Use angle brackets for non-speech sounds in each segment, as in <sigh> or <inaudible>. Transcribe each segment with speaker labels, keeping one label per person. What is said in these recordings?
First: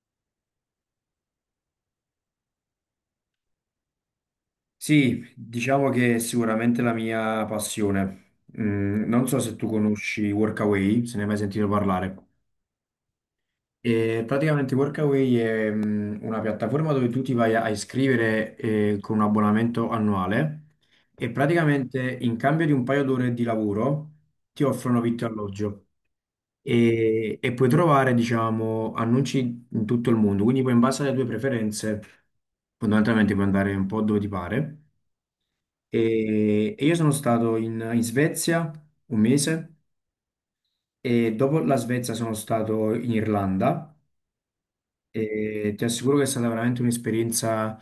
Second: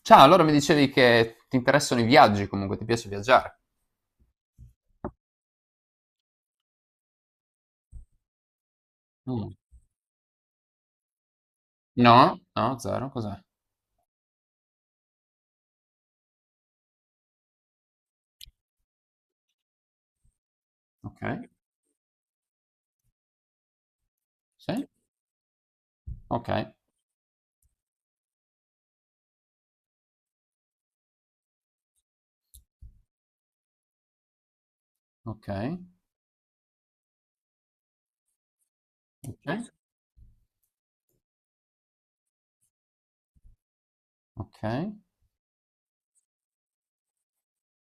Speaker 1: Ciao, allora mi dicevi che ti interessano i viaggi, comunque ti piace viaggiare.
Speaker 2: Sì, diciamo che è sicuramente la mia passione. Mm, non so
Speaker 1: Mm.
Speaker 2: se tu conosci Workaway, se ne hai mai sentito parlare.
Speaker 1: No? No, zero, cos'è?
Speaker 2: E praticamente Workaway è una piattaforma dove tu ti vai a iscrivere con un abbonamento annuale
Speaker 1: Ok,
Speaker 2: e praticamente in cambio di un paio d'ore di lavoro ti
Speaker 1: sì,
Speaker 2: offrono vitto e alloggio
Speaker 1: ok,
Speaker 2: e, puoi trovare, diciamo, annunci in tutto il mondo. Quindi poi in base alle tue preferenze, fondamentalmente puoi andare un po' dove ti pare.
Speaker 1: ok,
Speaker 2: E, io sono stato in Svezia un
Speaker 1: sì. Ok,
Speaker 2: mese e dopo la Svezia sono stato in Irlanda
Speaker 1: ok.
Speaker 2: e ti assicuro che è stata veramente un'esperienza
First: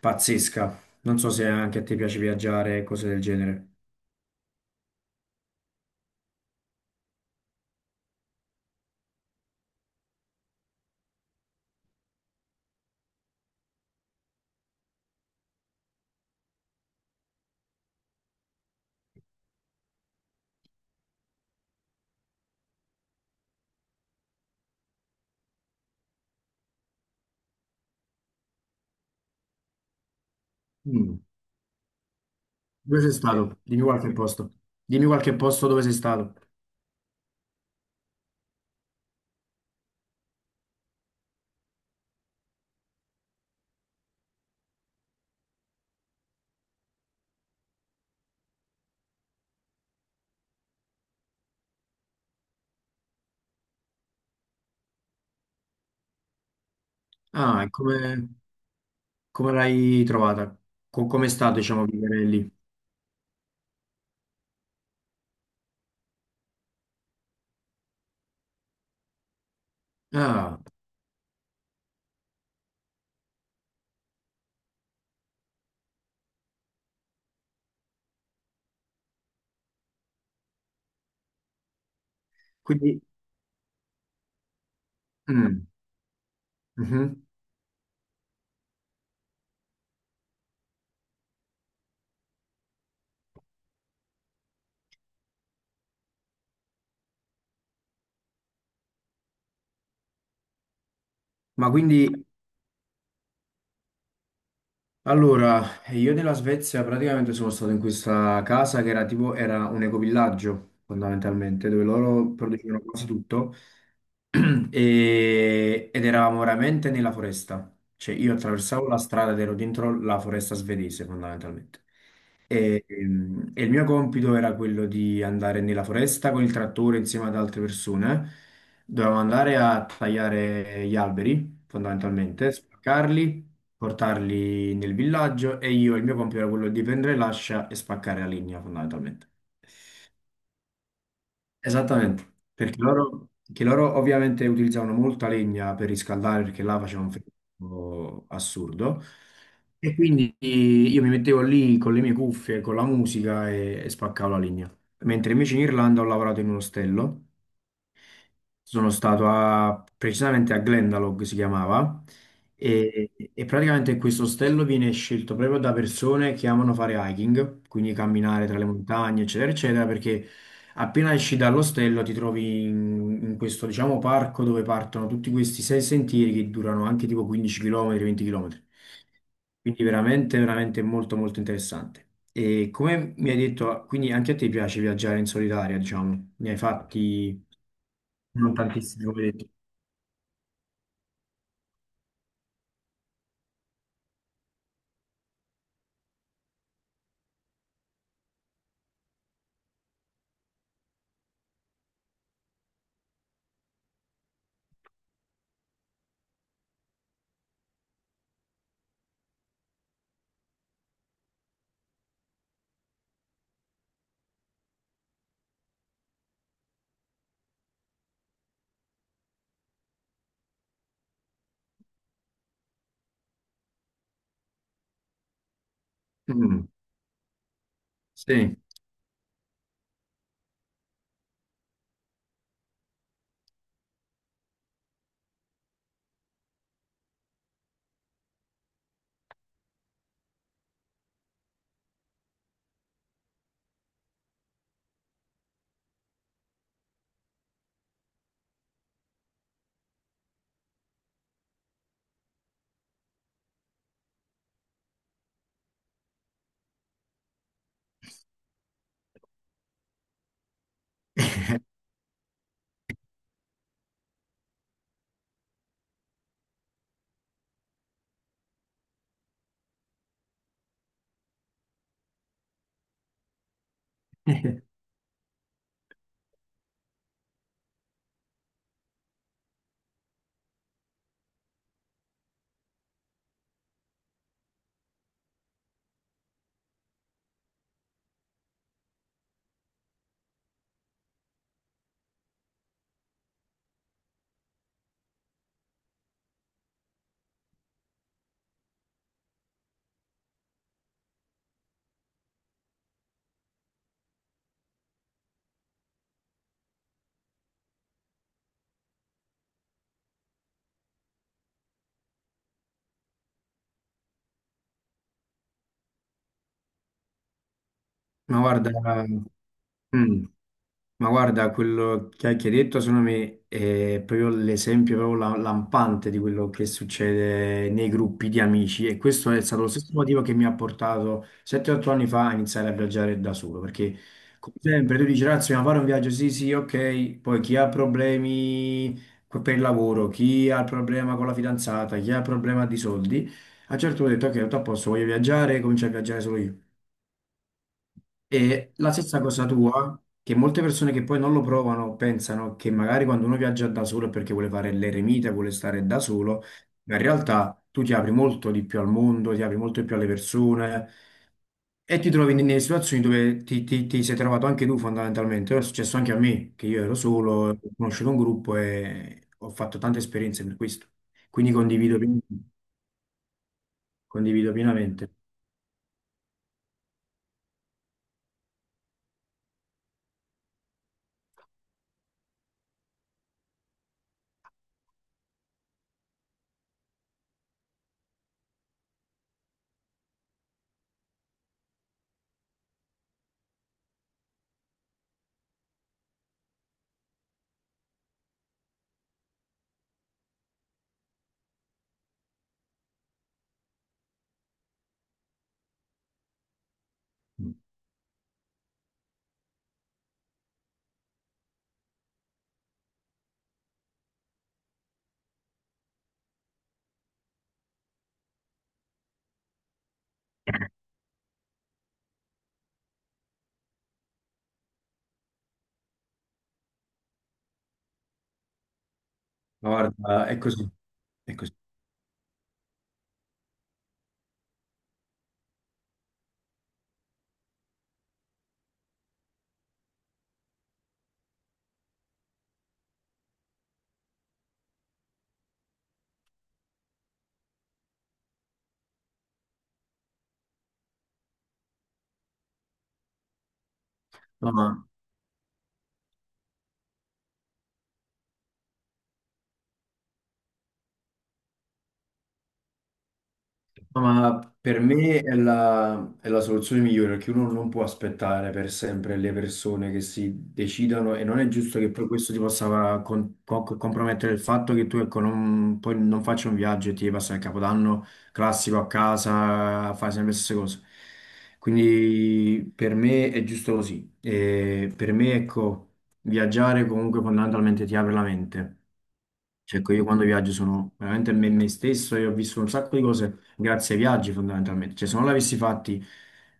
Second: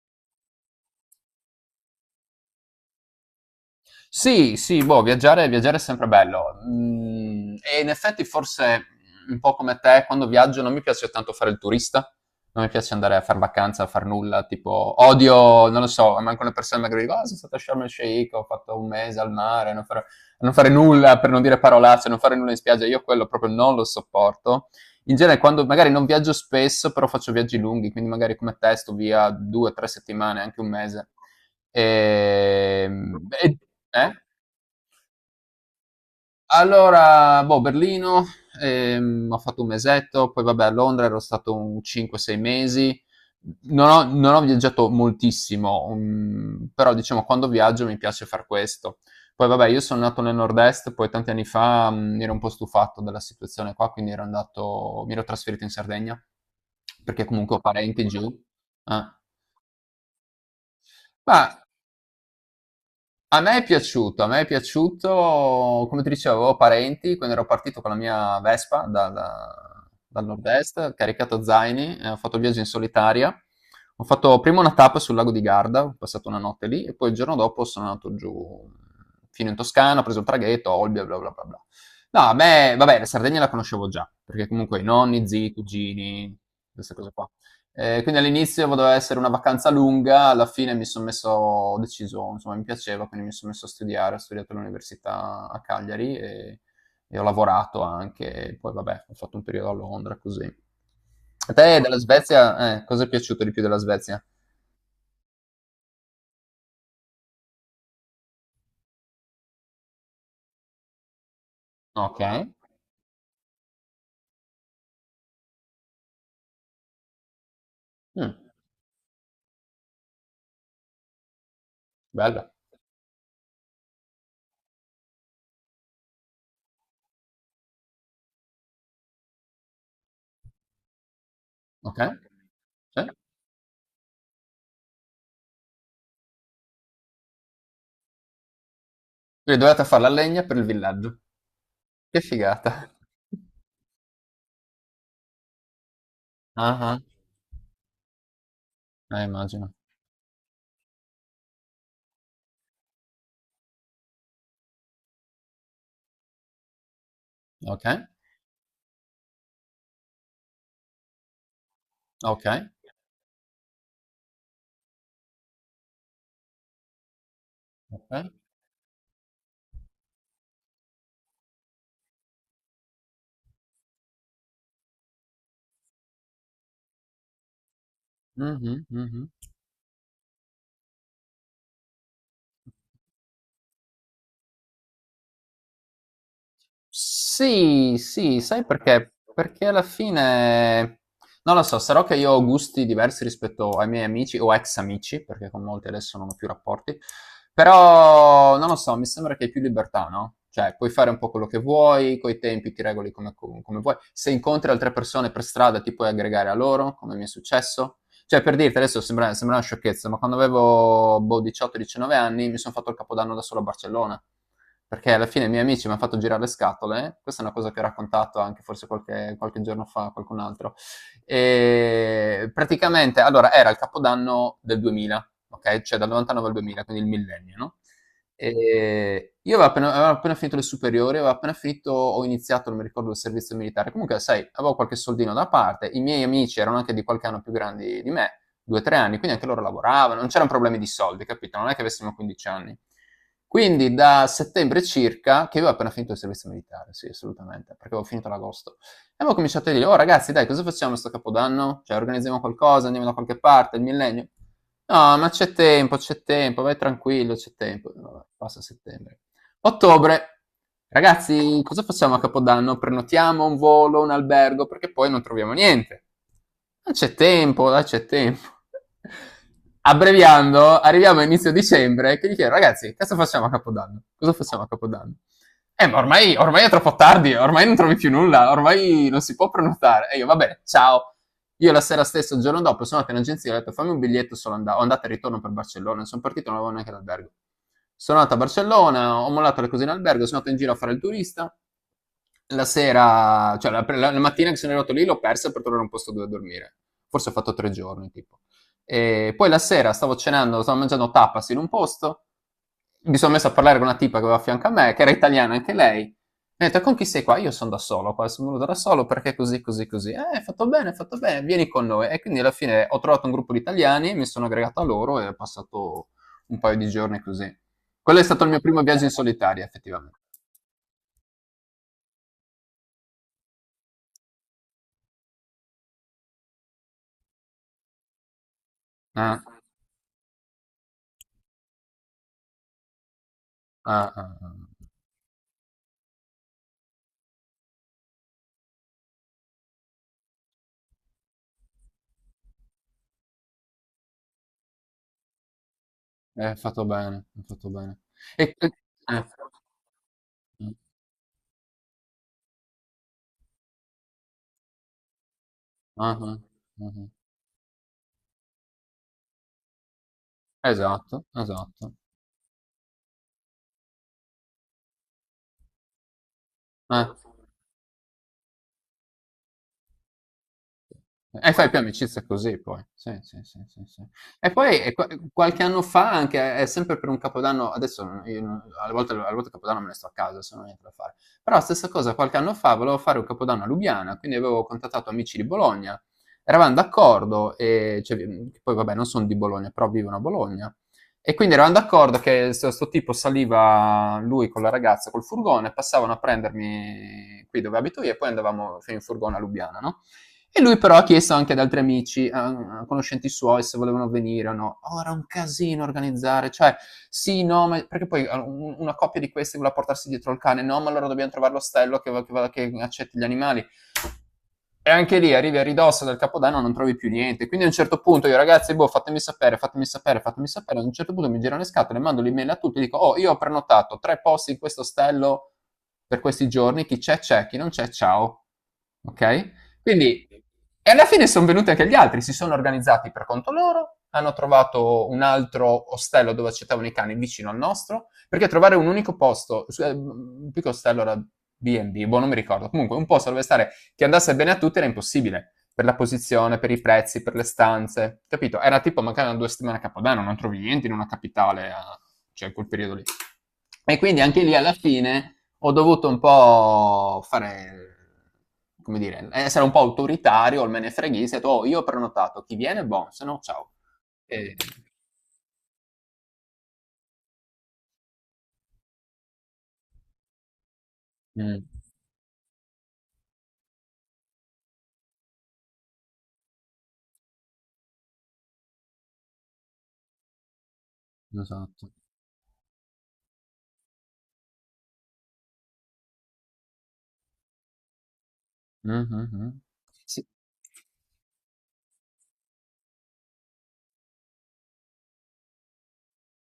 Speaker 2: pazzesca. Non so se anche a te piace viaggiare, cose del genere.
Speaker 1: Sì, sì, boh, viaggiare, viaggiare è sempre bello. E in effetti forse un po' come te, quando viaggio non mi piace tanto fare il turista, non mi piace andare a far vacanza, a far nulla, tipo odio, non lo so, manco le persone magari dicono, ah, sono stato a Sharm el Sheikh, ho fatto un mese al mare, non fare, non fare nulla, per non dire parolacce, non fare nulla in spiaggia, io quello proprio non lo sopporto. In genere, quando magari non viaggio spesso, però faccio viaggi lunghi, quindi magari come te sto via 2, 3 settimane, anche un mese.
Speaker 2: Mm. Dove sei
Speaker 1: Ehm, e-
Speaker 2: stato? Dimmi
Speaker 1: eh?
Speaker 2: qualche posto. Dimmi qualche posto dove sei stato.
Speaker 1: Allora, boh, Berlino, ho fatto un mesetto, poi vabbè a Londra ero stato un 5-6 mesi, non ho viaggiato moltissimo, però diciamo quando viaggio mi piace far questo. Poi vabbè, io sono nato nel nord-est, poi tanti anni fa mi ero un po' stufato della situazione qua, quindi ero andato, mi ero trasferito in Sardegna, perché comunque ho
Speaker 2: Ah, e
Speaker 1: parenti giù.
Speaker 2: come,
Speaker 1: Eh.
Speaker 2: come l'hai trovata? Com'è
Speaker 1: Ma
Speaker 2: stato, diciamo, vivere lì?
Speaker 1: A me è piaciuto, a me è piaciuto, come ti dicevo, avevo parenti, quindi ero partito con la mia Vespa dal,
Speaker 2: Ah,
Speaker 1: nord-est, caricato a zaini, ho fatto il viaggio in solitaria. Ho fatto prima una tappa sul lago di Garda, ho passato una notte lì e poi il giorno dopo sono andato giù fino in Toscana, ho preso il traghetto, Olbia, bla bla bla bla. No, a me, vabbè,
Speaker 2: quindi...
Speaker 1: la Sardegna la conoscevo già, perché comunque i nonni, zii,
Speaker 2: mm,
Speaker 1: cugini, queste cose
Speaker 2: mhm.
Speaker 1: qua. Quindi all'inizio doveva essere una vacanza lunga, alla fine mi son messo ho deciso, insomma mi piaceva, quindi mi son messo a studiare, ho studiato all'università a Cagliari e ho lavorato anche, poi vabbè, ho fatto un periodo a Londra, così. A
Speaker 2: Ma
Speaker 1: te della
Speaker 2: quindi
Speaker 1: Svezia cosa è piaciuto di più della Svezia?
Speaker 2: Allora, io nella Svezia praticamente sono stato in questa casa che era tipo, era un ecovillaggio fondamentalmente, dove loro
Speaker 1: Okay.
Speaker 2: producevano quasi tutto <clears throat> ed eravamo veramente nella foresta. Cioè
Speaker 1: Mh,
Speaker 2: io attraversavo la strada ed ero dentro la foresta svedese fondamentalmente.
Speaker 1: bella.
Speaker 2: E, il mio compito era quello di andare nella foresta con il trattore insieme ad altre persone. Dovevamo andare a tagliare gli alberi
Speaker 1: Okay,
Speaker 2: fondamentalmente,
Speaker 1: sì.
Speaker 2: spaccarli, portarli nel villaggio e io il mio compito era quello di prendere l'ascia e spaccare la linea fondamentalmente.
Speaker 1: Quindi dovevate far la legna per il villaggio. Che
Speaker 2: Esattamente, perché
Speaker 1: figata.
Speaker 2: loro ovviamente utilizzavano molta legna per riscaldare perché là
Speaker 1: Ah-ah.
Speaker 2: faceva un freddo assurdo
Speaker 1: Immagino.
Speaker 2: e quindi io mi mettevo lì con le mie cuffie, con la musica e, spaccavo la legna. Mentre invece in Irlanda ho lavorato in un ostello,
Speaker 1: Okay,
Speaker 2: sono stato precisamente a Glendalough si chiamava. Mm.
Speaker 1: okay,
Speaker 2: E, praticamente questo ostello viene scelto proprio da persone che amano fare hiking, quindi
Speaker 1: okay.
Speaker 2: camminare tra le montagne, eccetera, eccetera, perché appena esci dall'ostello ti trovi in questo, diciamo, parco dove partono tutti questi sei sentieri che durano anche tipo 15 km, 20 km.
Speaker 1: Mh-mh, mh-mh.
Speaker 2: Quindi veramente, veramente molto, molto interessante. E come mi hai detto, quindi anche a te piace viaggiare in solitaria, diciamo, ne hai fatti...
Speaker 1: Sì, sì,
Speaker 2: Non
Speaker 1: sai
Speaker 2: tantissimi,
Speaker 1: perché?
Speaker 2: come hai detto.
Speaker 1: Perché alla fine, non lo so, sarò che io ho gusti diversi rispetto ai miei amici o ex amici, perché con molti adesso non ho più rapporti, però non lo so, mi sembra che hai più libertà, no? Cioè, puoi fare un po' quello che vuoi, coi tempi ti regoli come vuoi. Se incontri altre persone per strada ti puoi aggregare a loro, come mi è successo. Cioè, per dirti, adesso sembra una sciocchezza, ma quando avevo boh, 18-19 anni mi sono fatto il capodanno da solo a Barcellona. Perché alla fine i miei amici mi hanno fatto girare le scatole. Questa è una cosa che ho raccontato anche forse qualche giorno fa a qualcun altro. E praticamente, allora, era il capodanno del 2000, ok? Cioè dal 99 al
Speaker 2: Mm,
Speaker 1: 2000, quindi il millennio, no?
Speaker 2: sì,
Speaker 1: E io avevo appena finito le superiori, avevo appena finito ho iniziato, non mi ricordo, il servizio militare. Comunque, sai, avevo qualche soldino da parte, i miei amici erano anche di qualche anno più grandi di me, 2, 3 anni, quindi anche loro lavoravano, non c'erano problemi di soldi, capito? Non è che avessimo 15 anni. Quindi da settembre circa, che io avevo appena finito il servizio militare, sì, assolutamente, perché avevo finito ad agosto. E avevo cominciato a dire, oh ragazzi, dai, cosa facciamo sto capodanno? Cioè, organizziamo qualcosa, andiamo da qualche parte, il millennio. No, ma c'è tempo, vai tranquillo, c'è tempo. Vabbè, passa settembre. Ottobre. Ragazzi, cosa facciamo a Capodanno? Prenotiamo un volo, un albergo, perché poi non troviamo niente. Non c'è tempo, dai, c'è tempo. Abbreviando, arriviamo a inizio dicembre che gli chiedo, ragazzi, cosa facciamo a Capodanno? Cosa facciamo a Capodanno? Ma ormai, ormai è troppo tardi, ormai non trovi più nulla, ormai non si può prenotare. E io, va bene, ciao. Io la sera stessa, il giorno dopo, sono andato in agenzia e ho detto fammi un biglietto solo andata, andata e ritorno per Barcellona. Non Sono partito, non avevo neanche l'albergo. Sono andato a Barcellona, ho mollato le cose in albergo, sono andato in giro a fare il turista. La sera, cioè la mattina che sono arrivato lì l'ho persa per trovare un posto dove dormire. Forse ho fatto 3 giorni, tipo. E poi la sera stavo cenando, stavo mangiando tapas in un posto mi sono messo a parlare con una tipa che aveva a fianco a me, che era italiana anche lei. Mi ha detto, con chi sei qua? Io sono da solo qua, sono venuto da solo perché così, così, così. Hai fatto bene, vieni con noi. E quindi alla fine ho trovato un gruppo di italiani, mi sono aggregato a loro e ho passato un paio di giorni così. Quello è
Speaker 2: ma
Speaker 1: stato il mio
Speaker 2: guarda,
Speaker 1: primo viaggio in solitaria, effettivamente.
Speaker 2: mm, ma guarda, quello che hai detto secondo me è proprio l'esempio, proprio lampante di quello che succede nei gruppi di amici, e questo è
Speaker 1: Ah,
Speaker 2: stato lo stesso motivo che mi ha portato 7-8 anni fa a iniziare a viaggiare da solo, perché
Speaker 1: ah, ah, ah.
Speaker 2: come sempre tu dici, ragazzi, ma fare un viaggio, sì, sì, ok, poi chi ha problemi per il lavoro, chi ha il problema con la fidanzata, chi ha il problema di soldi, a un certo punto ho detto, ok, tutto a posto, voglio viaggiare, comincio a viaggiare solo
Speaker 1: Eh, hai
Speaker 2: io.
Speaker 1: fatto bene, hai fatto bene. E, e-
Speaker 2: E la stessa
Speaker 1: eh,
Speaker 2: cosa tua, che molte
Speaker 1: eh,
Speaker 2: persone che poi non lo provano pensano che magari quando uno viaggia da solo è perché vuole fare l'eremita, vuole stare da
Speaker 1: ah, ah,
Speaker 2: solo,
Speaker 1: ah,
Speaker 2: ma in
Speaker 1: ah.
Speaker 2: realtà tu ti apri molto di più al mondo, ti apri molto di più alle persone
Speaker 1: Esatto, esatto.
Speaker 2: e ti trovi nelle situazioni dove ti sei trovato anche tu fondamentalmente. È successo anche a me, che io ero
Speaker 1: Eh.
Speaker 2: solo, ho conosciuto un gruppo e ho fatto tante esperienze per questo.
Speaker 1: E
Speaker 2: Quindi
Speaker 1: fai più amicizia così poi. Sì, sì, sì, sì, sì. E
Speaker 2: condivido
Speaker 1: poi
Speaker 2: pienamente.
Speaker 1: qualche anno fa anche, è sempre per un capodanno, adesso non- io non- alle volte, il capodanno me ne sto a casa, se non ho niente da fare. Però stessa cosa, qualche anno fa volevo fare un capodanno a Lubiana, quindi avevo contattato amici di Bologna, eravamo d'accordo, e, cioè, che poi vabbè non sono di Bologna, però vivono a Bologna. E quindi eravamo d'accordo che questo tipo saliva lui con la ragazza col furgone, passavano a prendermi qui dove abito io e poi andavamo fino in furgone a Lubiana, no? E lui però ha chiesto anche ad altri amici, a conoscenti suoi, se volevano venire o no. Oh, era un casino organizzare, cioè, sì, no, ma perché poi una coppia di questi voleva portarsi dietro il cane, no, ma allora dobbiamo trovare l'ostello che accetti gli animali. E anche lì arrivi a ridosso del capodanno non trovi più niente. Quindi a un certo punto io, ragazzi, boh, fatemi sapere, fatemi sapere, fatemi sapere. Ad un certo punto mi girano le scatole, mando l'email a tutti, dico, oh, io ho prenotato tre posti in questo ostello per questi giorni, chi c'è c'è, chi non c'è ciao. Ok?
Speaker 2: Ma guarda,
Speaker 1: Quindi,
Speaker 2: è così,
Speaker 1: e alla fine
Speaker 2: è
Speaker 1: sono
Speaker 2: così.
Speaker 1: venuti anche gli altri, si sono organizzati per conto loro, hanno trovato un altro ostello dove accettavano i cani vicino al nostro, perché trovare un unico posto, un piccolo ostello era B&B, boh, non mi ricordo, comunque un posto dove stare che andasse bene a tutti era impossibile, per la posizione, per i prezzi, per le stanze, capito? Era tipo mancavano 2 settimane a Capodanno, non trovi niente in una capitale, cioè in quel periodo lì. E quindi anche
Speaker 2: No,
Speaker 1: lì alla
Speaker 2: ma
Speaker 1: fine ho dovuto un po' fare, come dire, essere un po' autoritario, il me ne freghista, ho detto, "Oh, io ho prenotato, chi viene, buon, se no ciao.
Speaker 2: No, ma
Speaker 1: E...
Speaker 2: per me è la soluzione migliore, perché uno non può aspettare per sempre le persone che si decidano e non è
Speaker 1: Mm,
Speaker 2: giusto che poi questo ti possa compromettere il fatto che tu, ecco, non, poi non faccia un viaggio e ti passa il Capodanno classico a casa, fai sempre le stesse cose.
Speaker 1: esatto.
Speaker 2: Quindi per me è giusto così. E per me, ecco, viaggiare comunque fondamentalmente ti apre la mente.
Speaker 1: Mhm, mhm.
Speaker 2: Cioè, ecco, io quando
Speaker 1: Sì.
Speaker 2: viaggio sono veramente me stesso e ho visto un sacco di cose grazie ai viaggi fondamentalmente. Cioè, se non l'avessi fatti,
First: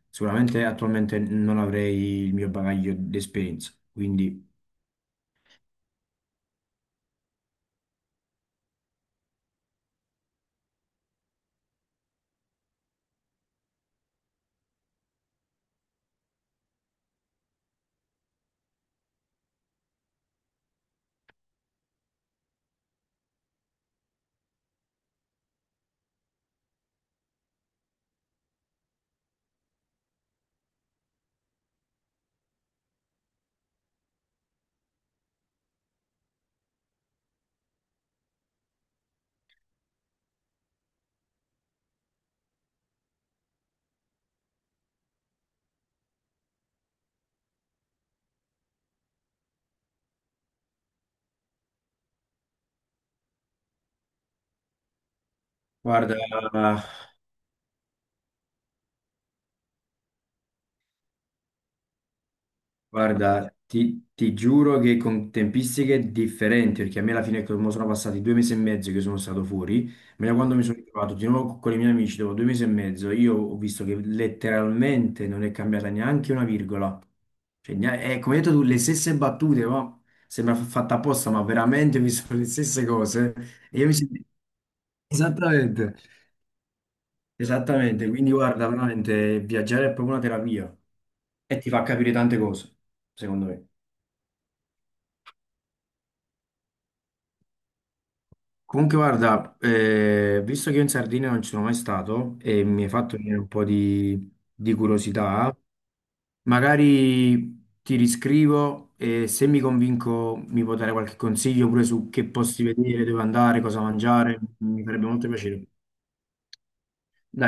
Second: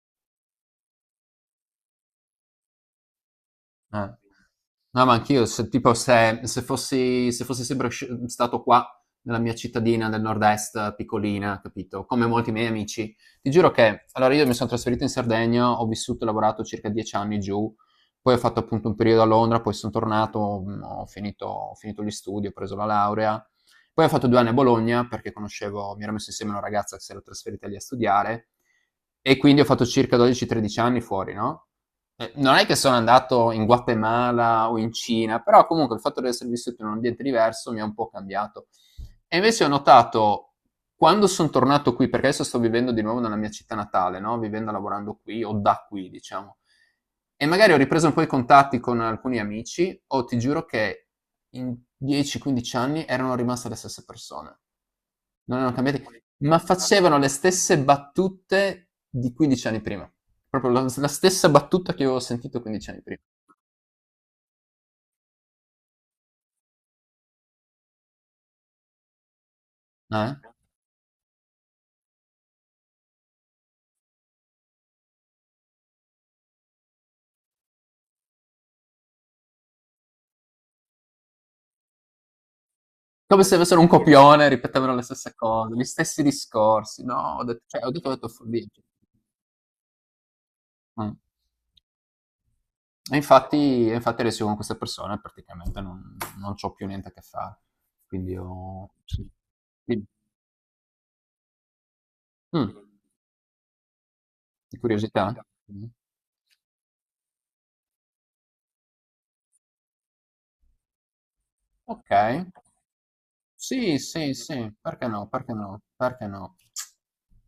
Speaker 2: sicuramente attualmente non avrei il mio bagaglio di esperienza.
Speaker 1: Eh.
Speaker 2: Quindi,
Speaker 1: No, ma anch'io, se, tipo, se fossi sempre stato qua, nella mia cittadina del nord-est, piccolina, capito? Come molti miei amici. Ti giuro che, allora, io mi sono trasferito in Sardegna, ho vissuto e lavorato circa 10 anni giù, poi ho fatto appunto un periodo a Londra, poi sono tornato, ho finito gli studi, ho preso la laurea, poi ho fatto 2 anni a Bologna perché conoscevo, mi ero messo insieme a una ragazza che si era trasferita lì a studiare, e quindi ho fatto circa 12-13 anni fuori, no? Non è che sono andato in Guatemala o in Cina, però comunque il fatto di essere vissuto in un ambiente diverso mi ha un po' cambiato. E invece ho notato quando sono tornato qui, perché adesso sto vivendo di nuovo nella mia città natale, no? Vivendo e lavorando qui o da qui, diciamo. E magari ho ripreso un po' i contatti con alcuni amici, o ti giuro che in 10-15 anni erano rimaste le stesse persone non erano cambiati,
Speaker 2: guarda,
Speaker 1: ma facevano le stesse battute di 15 anni prima. Proprio la stessa battuta che io avevo sentito 15 anni prima.
Speaker 2: Guarda, ti ti giuro che con tempistiche differenti, perché a me alla fine come sono passati due mesi e mezzo che sono stato fuori, ma da
Speaker 1: Ah, eh?
Speaker 2: quando mi sono ritrovato di nuovo con i miei amici dopo due mesi e mezzo, io ho visto che letteralmente non è cambiata neanche una virgola. Cioè, come hai detto tu, le stesse battute, ma sembra fatta apposta, ma veramente mi sono le stesse cose.
Speaker 1: Come se
Speaker 2: E
Speaker 1: avessero
Speaker 2: io
Speaker 1: un
Speaker 2: mi sento...
Speaker 1: copione, ripetevano le stesse cose, gli
Speaker 2: Esattamente,
Speaker 1: stessi discorsi. No, ho detto, cioè,
Speaker 2: esattamente.
Speaker 1: ho detto
Speaker 2: Quindi
Speaker 1: follia.
Speaker 2: guarda, veramente viaggiare è proprio una terapia
Speaker 1: Mm.
Speaker 2: e ti fa capire tante cose,
Speaker 1: E
Speaker 2: secondo me.
Speaker 1: infatti, e infatti adesso io con queste persone praticamente non c'ho più niente a che fare.
Speaker 2: Comunque,
Speaker 1: Sì.
Speaker 2: guarda,
Speaker 1: Sì.
Speaker 2: visto che io in Sardegna non ci sono mai stato e
Speaker 1: Mm,
Speaker 2: mi hai fatto venire un po' di
Speaker 1: di curiosità?
Speaker 2: curiosità,
Speaker 1: Mm.
Speaker 2: magari ti riscrivo e se mi convinco mi puoi dare qualche consiglio pure su
Speaker 1: Ok.
Speaker 2: che posti vedere, dove andare, cosa
Speaker 1: Sì, sì,
Speaker 2: mangiare,
Speaker 1: sì.
Speaker 2: mi farebbe
Speaker 1: Perché no?
Speaker 2: molto
Speaker 1: Perché
Speaker 2: piacere.
Speaker 1: no? Perché no?
Speaker 2: Dai.